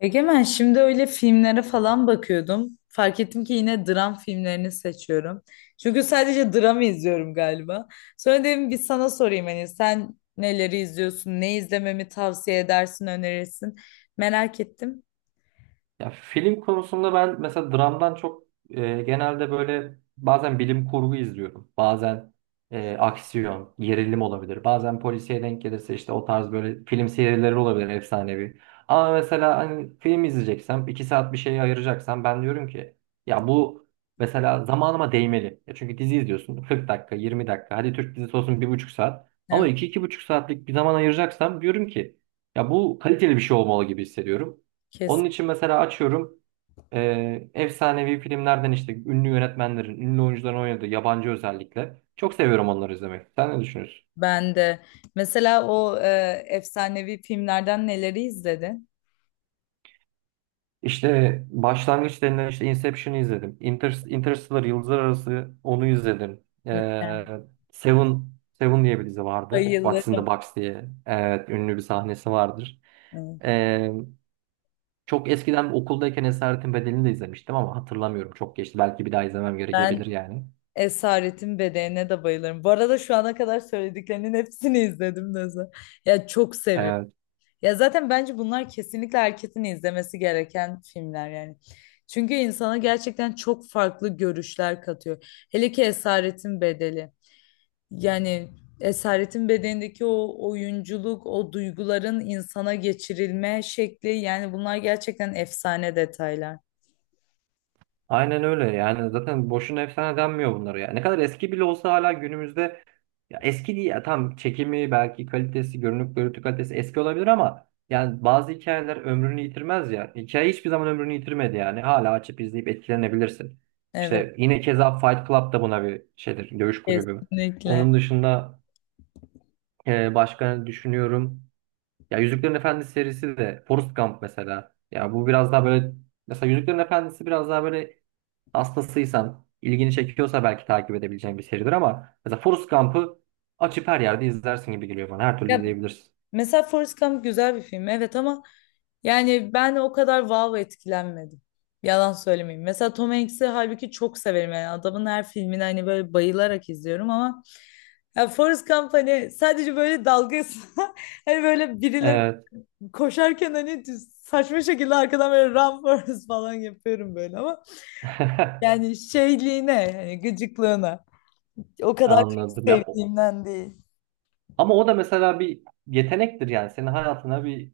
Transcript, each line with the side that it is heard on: left: Egemen şimdi öyle filmlere falan bakıyordum. Fark ettim ki yine dram filmlerini seçiyorum. Çünkü sadece dram izliyorum galiba. Sonra dedim bir sana sorayım hani sen neleri izliyorsun, ne izlememi tavsiye edersin, önerirsin. Merak ettim.
right: Ya film konusunda ben mesela dramdan çok genelde böyle bazen bilim kurgu izliyorum. Bazen aksiyon, gerilim olabilir. Bazen polisiye denk gelirse işte o tarz böyle film serileri olabilir efsanevi. Ama mesela hani film izleyeceksem, 2 saat bir şeye ayıracaksam ben diyorum ki ya bu mesela zamanıma değmeli. Ya çünkü dizi izliyorsun 40 dakika, 20 dakika. Hadi Türk dizisi olsun 1,5 saat. Ama
left: Evet,
right: iki, 2,5 saatlik bir zaman ayıracaksam diyorum ki ya bu kaliteli bir şey olmalı gibi hissediyorum. Onun
left: kesin.
right: için mesela açıyorum efsanevi filmlerden işte ünlü yönetmenlerin, ünlü oyuncuların oynadığı yabancı özellikle. Çok seviyorum onları izlemek. Sen ne düşünüyorsun?
left: Ben de. Mesela o efsanevi filmlerden neleri izledin?
right: İşte başlangıç denilen işte Inception'ı izledim. Inter Interstellar Yıldızlar Arası onu izledim.
left: Mükemmel.
right: Seven, Seven diye bir dizi vardı. What's in the
left: Bayılırım.
right: Box diye. Evet, ünlü bir sahnesi vardır.
left: Evet.
right: E, Çok eskiden okuldayken Esaretin Bedeli'ni de izlemiştim ama hatırlamıyorum. Çok geçti. Belki bir daha izlemem
left: Ben
right: gerekebilir yani.
left: Esaretin Bedeğine de bayılırım. Bu arada şu ana kadar söylediklerinin hepsini izledim Neza. Ya çok seviyorum. Ya zaten bence bunlar kesinlikle herkesin izlemesi gereken filmler yani. Çünkü insana gerçekten çok farklı görüşler katıyor. Hele ki Esaretin Bedeli. Yani Esaretin Bedeni'ndeki o oyunculuk, o duyguların insana geçirilme şekli yani bunlar gerçekten efsane detaylar.
right: Aynen öyle yani zaten boşuna efsane denmiyor bunlara ya. Ne kadar eski bile olsa hala günümüzde ya eski değil ya tam çekimi belki kalitesi görünüp görüntü kalitesi eski olabilir ama yani bazı hikayeler ömrünü yitirmez ya. Hikaye hiçbir zaman ömrünü yitirmedi yani hala açıp izleyip etkilenebilirsin.
left: Evet,
right: İşte yine keza Fight Club da buna bir şeydir dövüş kulübü.
left: kesinlikle.
right: Onun dışında başka ne düşünüyorum. Ya Yüzüklerin Efendisi serisi de Forrest Gump mesela. Ya bu biraz daha böyle mesela Yüzüklerin Efendisi biraz daha böyle hastasıysan, ilgini çekiyorsa belki takip edebileceğin bir seridir ama mesela Forrest Gump'ı açıp her yerde izlersin gibi geliyor bana. Her türlü
left: Ya
right: izleyebilirsin.
left: mesela Forrest Gump güzel bir film, evet, ama yani ben o kadar wow etkilenmedim. Yalan söylemeyeyim. Mesela Tom Hanks'i halbuki çok severim yani adamın her filmini hani böyle bayılarak izliyorum ama ya Forrest Gump hani sadece böyle dalgası hani böyle birileri
right: Evet.
left: koşarken hani saçma şekilde arkadan böyle run Forrest falan yapıyorum böyle ama yani şeyliğine hani gıcıklığına o kadar çok
right: Anladım.
left: sevdiğimden değil.
right: Ama o da mesela bir yetenektir yani. Senin hayatına bir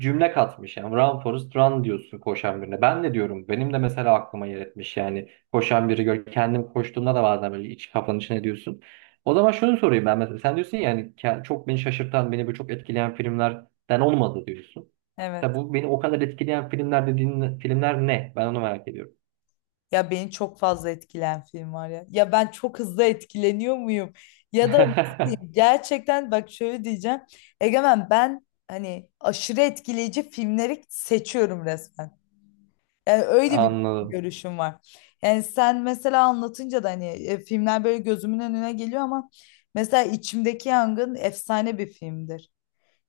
right: cümle katmış yani. Run Forrest Run diyorsun koşan birine. Ben de diyorum. Benim de mesela aklıma yer etmiş yani. Koşan biri gör. Kendim koştuğumda da bazen böyle iç kafanın içine diyorsun. O zaman şunu sorayım ben mesela. Sen diyorsun yani çok beni şaşırtan, beni böyle çok etkileyen filmlerden olmadı diyorsun. Tabi
left: Evet.
right: bu beni o kadar etkileyen filmler dediğin filmler ne? Ben onu merak ediyorum.
left: Ya beni çok fazla etkilen film var ya. Ya ben çok hızlı etkileniyor muyum? Ya da nasıl diyeyim? Gerçekten bak şöyle diyeceğim. Egemen ben hani aşırı etkileyici filmleri seçiyorum resmen. Yani öyle bir
right: Anladım.
left: görüşüm var. Yani sen mesela anlatınca da hani filmler böyle gözümün önüne geliyor ama mesela İçimdeki Yangın efsane bir filmdir.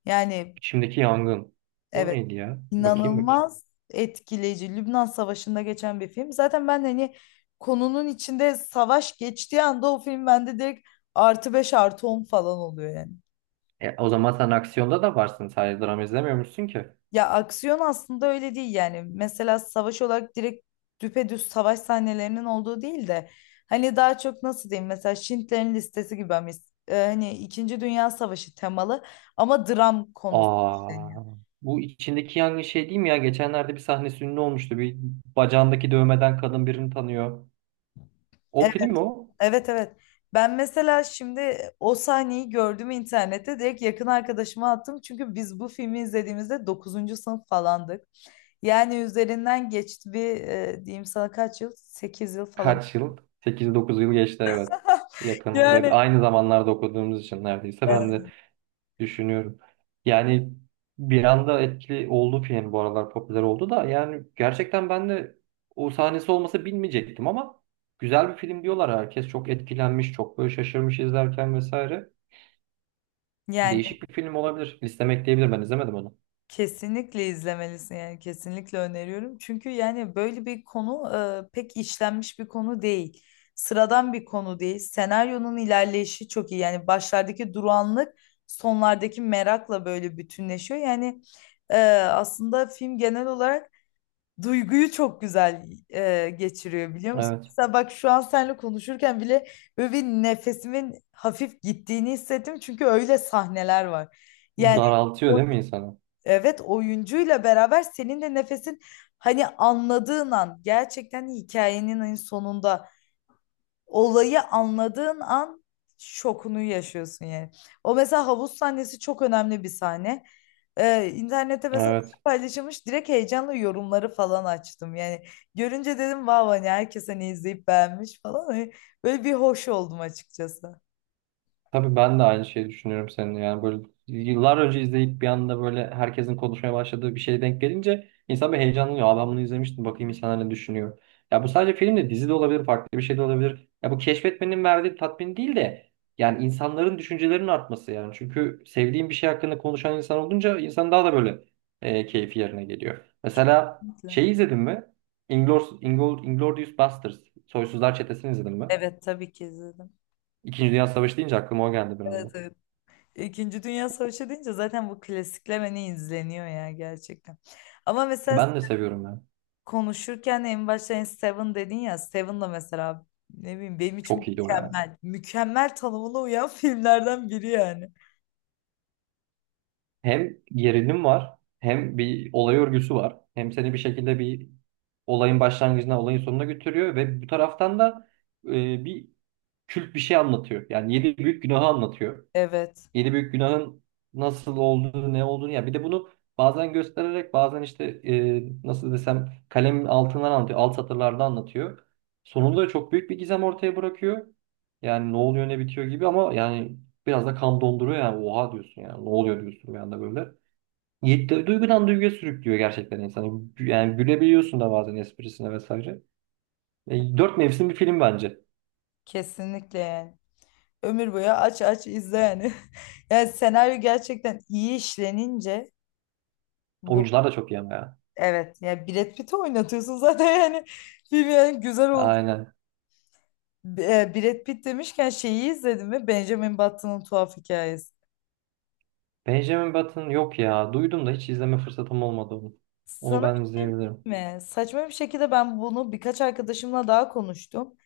left: Yani
right: İçimdeki yangın. O
left: evet.
right: neydi ya? Bakayım bakayım.
left: İnanılmaz etkileyici. Lübnan Savaşı'nda geçen bir film. Zaten ben hani konunun içinde savaş geçtiği anda o film bende direkt artı 5 artı 10 falan oluyor yani.
right: O zaman sen aksiyonda da varsın. Sadece drama izlemiyormuşsun ki.
left: Ya aksiyon aslında öyle değil yani. Mesela savaş olarak direkt düpedüz savaş sahnelerinin olduğu değil de hani daha çok nasıl diyeyim mesela Schindler'in Listesi gibi hani, hani İkinci Dünya Savaşı temalı ama dram konusu.
right: Aa, bu içindeki yangın şey değil mi ya? Geçenlerde bir sahnesi ünlü olmuştu. Bir bacağındaki dövmeden kadın birini tanıyor. O film mi o?
left: Evet, evet. Ben mesela şimdi o sahneyi gördüm internette direkt yakın arkadaşıma attım. Çünkü biz bu filmi izlediğimizde dokuzuncu sınıf falandık. Yani üzerinden geçti bir diyeyim sana kaç yıl? 8 yıl falan.
right: Kaç yıl? 8, 9 yıl geçti, evet. Yakın. Ve
left: Yani
right: aynı zamanlarda okuduğumuz için neredeyse ben
left: e,
right: de düşünüyorum. Yani bir anda etkili oldu film, bu aralar popüler oldu da yani gerçekten ben de o sahnesi olmasa bilmeyecektim ama güzel bir film diyorlar. Herkes çok etkilenmiş, çok böyle şaşırmış izlerken vesaire.
left: yani
right: Değişik bir film olabilir. Listeme ekleyebilir. Ben izlemedim onu.
left: kesinlikle izlemelisin yani kesinlikle öneriyorum. Çünkü yani böyle bir konu pek işlenmiş bir konu değil. Sıradan bir konu değil. Senaryonun ilerleyişi çok iyi. Yani başlardaki durağanlık sonlardaki merakla böyle bütünleşiyor. Yani aslında film genel olarak duyguyu çok güzel geçiriyor biliyor musun?
right: Evet.
left: Mesela bak şu an seninle konuşurken bile böyle bir nefesimin hafif gittiğini hissettim. Çünkü öyle sahneler var. Yani
right: Daraltıyor değil mi insanı?
left: evet, oyuncuyla beraber senin de nefesin hani anladığın an gerçekten hikayenin en sonunda olayı anladığın an şokunu yaşıyorsun yani. O mesela havuz sahnesi çok önemli bir sahne. İnternette mesela
right: Evet.
left: paylaşılmış direkt heyecanla yorumları falan açtım. Yani görünce dedim vav, hani herkes hani izleyip beğenmiş falan. Hani böyle bir hoş oldum açıkçası.
right: Tabii ben de aynı şeyi düşünüyorum seninle. Yani böyle yıllar önce izleyip bir anda böyle herkesin konuşmaya başladığı bir şeye denk gelince insan bir heyecanlanıyor. Aa ben bunu izlemiştim, bakayım insanlar ne düşünüyor. Ya bu sadece film de dizi de olabilir, farklı bir şey de olabilir. Ya bu keşfetmenin verdiği tatmin değil de yani insanların düşüncelerinin artması yani. Çünkü sevdiğin bir şey hakkında konuşan insan olunca insan daha da böyle keyfi yerine geliyor. Mesela
left: Kesinlikle.
right: şey izledin mi? Inglourious Basterds. Soysuzlar Çetesi'ni izledin mi?
left: Evet, tabii ki izledim.
right: İkinci Dünya Savaşı deyince aklıma o geldi biraz.
left: Evet, evet. İkinci Dünya Savaşı deyince zaten bu klasikler hani izleniyor ya gerçekten. Ama mesela
right: Ben de seviyorum ya.
left: konuşurken en başta hani Seven dedin ya, Seven da mesela ne bileyim benim için
right: Çok iyi o ya.
left: mükemmel. Mükemmel tanımına uyan filmlerden biri yani.
right: Hem gerilim var, hem bir olay örgüsü var. Hem seni bir şekilde bir olayın başlangıcına, olayın sonuna götürüyor ve bu taraftan da e, bir kült bir şey anlatıyor. Yani yedi büyük günahı anlatıyor.
left: Evet,
right: Yedi büyük günahın nasıl olduğunu, ne olduğunu ya bir de bunu bazen göstererek bazen işte nasıl desem kalemin altından anlatıyor, alt satırlarda anlatıyor. Sonunda çok büyük bir gizem ortaya bırakıyor. Yani ne oluyor ne bitiyor gibi ama yani biraz da kan donduruyor yani oha diyorsun yani ne oluyor diyorsun bir anda böyle. Yedi, duygudan duyguya sürüklüyor gerçekten insanı. Yani gülebiliyorsun da bazen esprisine vesaire. Dört mevsim bir film bence.
left: kesinlikle yani. Ömür boyu aç aç izle yani. Yani senaryo gerçekten iyi işlenince bu,
right: Oyuncular da çok iyi ama ya.
left: evet, yani Brad Pitt'i oynatıyorsun zaten yani film yani güzel.
right: Aynen.
left: Brad Pitt demişken şeyi izledin mi? Benjamin Button'ın tuhaf hikayesi.
right: Benjamin Button yok ya. Duydum da hiç izleme fırsatım olmadı onu.
left: Sana
right: Onu
left: bir
right: ben
left: şey
right: izleyebilirim.
left: diyeyim mi? Saçma bir şekilde ben bunu birkaç arkadaşımla daha konuştum.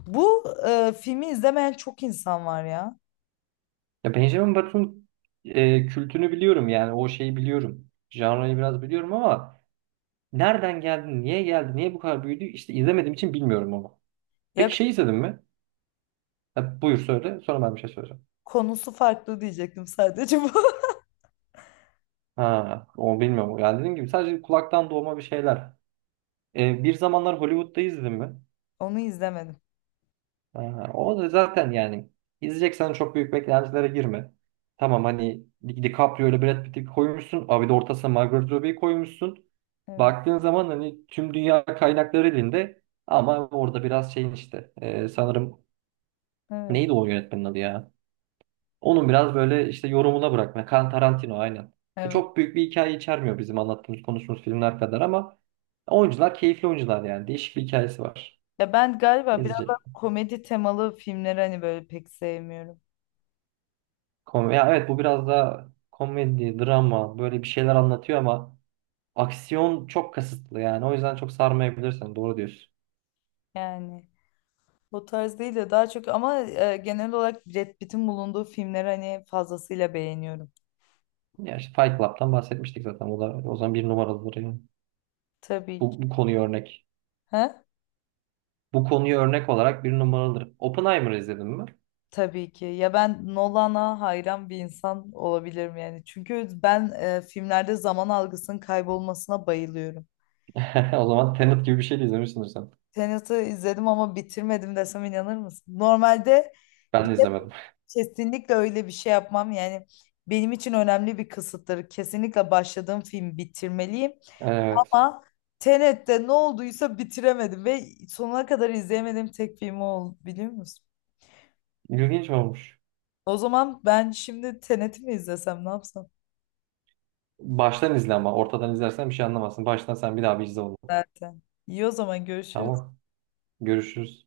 left: Bu filmi izlemeyen çok insan var ya.
right: Ya Benjamin Button kültünü biliyorum yani o şeyi biliyorum. Janrayı biraz biliyorum ama nereden geldi, niye geldi, niye bu kadar büyüdü işte izlemediğim için bilmiyorum onu.
left: Ya
right: Peki şey izledin mi? Ha, buyur söyle sonra ben bir şey söyleyeceğim.
left: konusu farklı diyecektim sadece bu.
right: Ha, onu bilmiyorum. Yani dediğim gibi sadece kulaktan doğma bir şeyler. Bir zamanlar Hollywood'da izledin mi?
left: Onu izlemedim.
right: Aha, o da zaten yani izleyeceksen çok büyük beklentilere girme. Tamam hani DiCaprio ile Brad Pitt'i koymuşsun. Abi de ortasına Margot Robbie'yi koymuşsun.
left: Evet,
right: Baktığın zaman hani tüm dünya kaynakları elinde. Ama orada biraz şeyin işte sanırım
left: evet,
right: neydi o yönetmenin adı ya? Onun biraz böyle işte yorumuna bırakma. Quentin Tarantino aynen.
left: evet.
right: Çok büyük bir hikaye içermiyor bizim anlattığımız konuştuğumuz filmler kadar ama oyuncular keyifli oyuncular yani. Değişik bir hikayesi var.
left: Ya ben galiba biraz daha
right: İzleyecek.
left: komedi temalı filmleri hani böyle pek sevmiyorum.
right: Ya, evet, bu biraz da komedi, drama böyle bir şeyler anlatıyor ama aksiyon çok kasıtlı yani. O yüzden çok sarmayabilirsin. Doğru diyorsun.
left: Yani o tarz değil de daha çok ama genel olarak Brad Pitt'in bulunduğu filmleri hani fazlasıyla beğeniyorum.
right: Ya işte Fight Club'tan bahsetmiştik zaten. O da o zaman bir numaralıdır yani.
left: Tabii ki.
right: Bu konuyu örnek.
left: He?
right: Bu konuyu örnek olarak bir numaralıdır. Oppenheimer izledin mi?
left: Tabii ki. Ya ben Nolan'a hayran bir insan olabilirim yani. Çünkü ben filmlerde zaman algısının kaybolmasına bayılıyorum.
right: O zaman Tenet gibi bir şey de izlemişsindir sen.
left: Tenet'i izledim ama bitirmedim desem inanır mısın? Normalde bir
right: Ben de
left: de
right: izlemedim.
left: kesinlikle öyle bir şey yapmam. Yani benim için önemli bir kısıttır. Kesinlikle başladığım film bitirmeliyim.
right: Evet.
left: Ama Tenet'te ne olduysa bitiremedim ve sonuna kadar izleyemediğim tek film o oldu biliyor musun?
right: İlginç olmuş.
left: O zaman ben şimdi Tenet'i mi izlesem ne yapsam?
right: Baştan izle ama. Ortadan izlersen bir şey anlamazsın. Baştan sen bir daha bir izle onu.
left: Zaten. İyi, o zaman görüşürüz.
right: Tamam. Görüşürüz.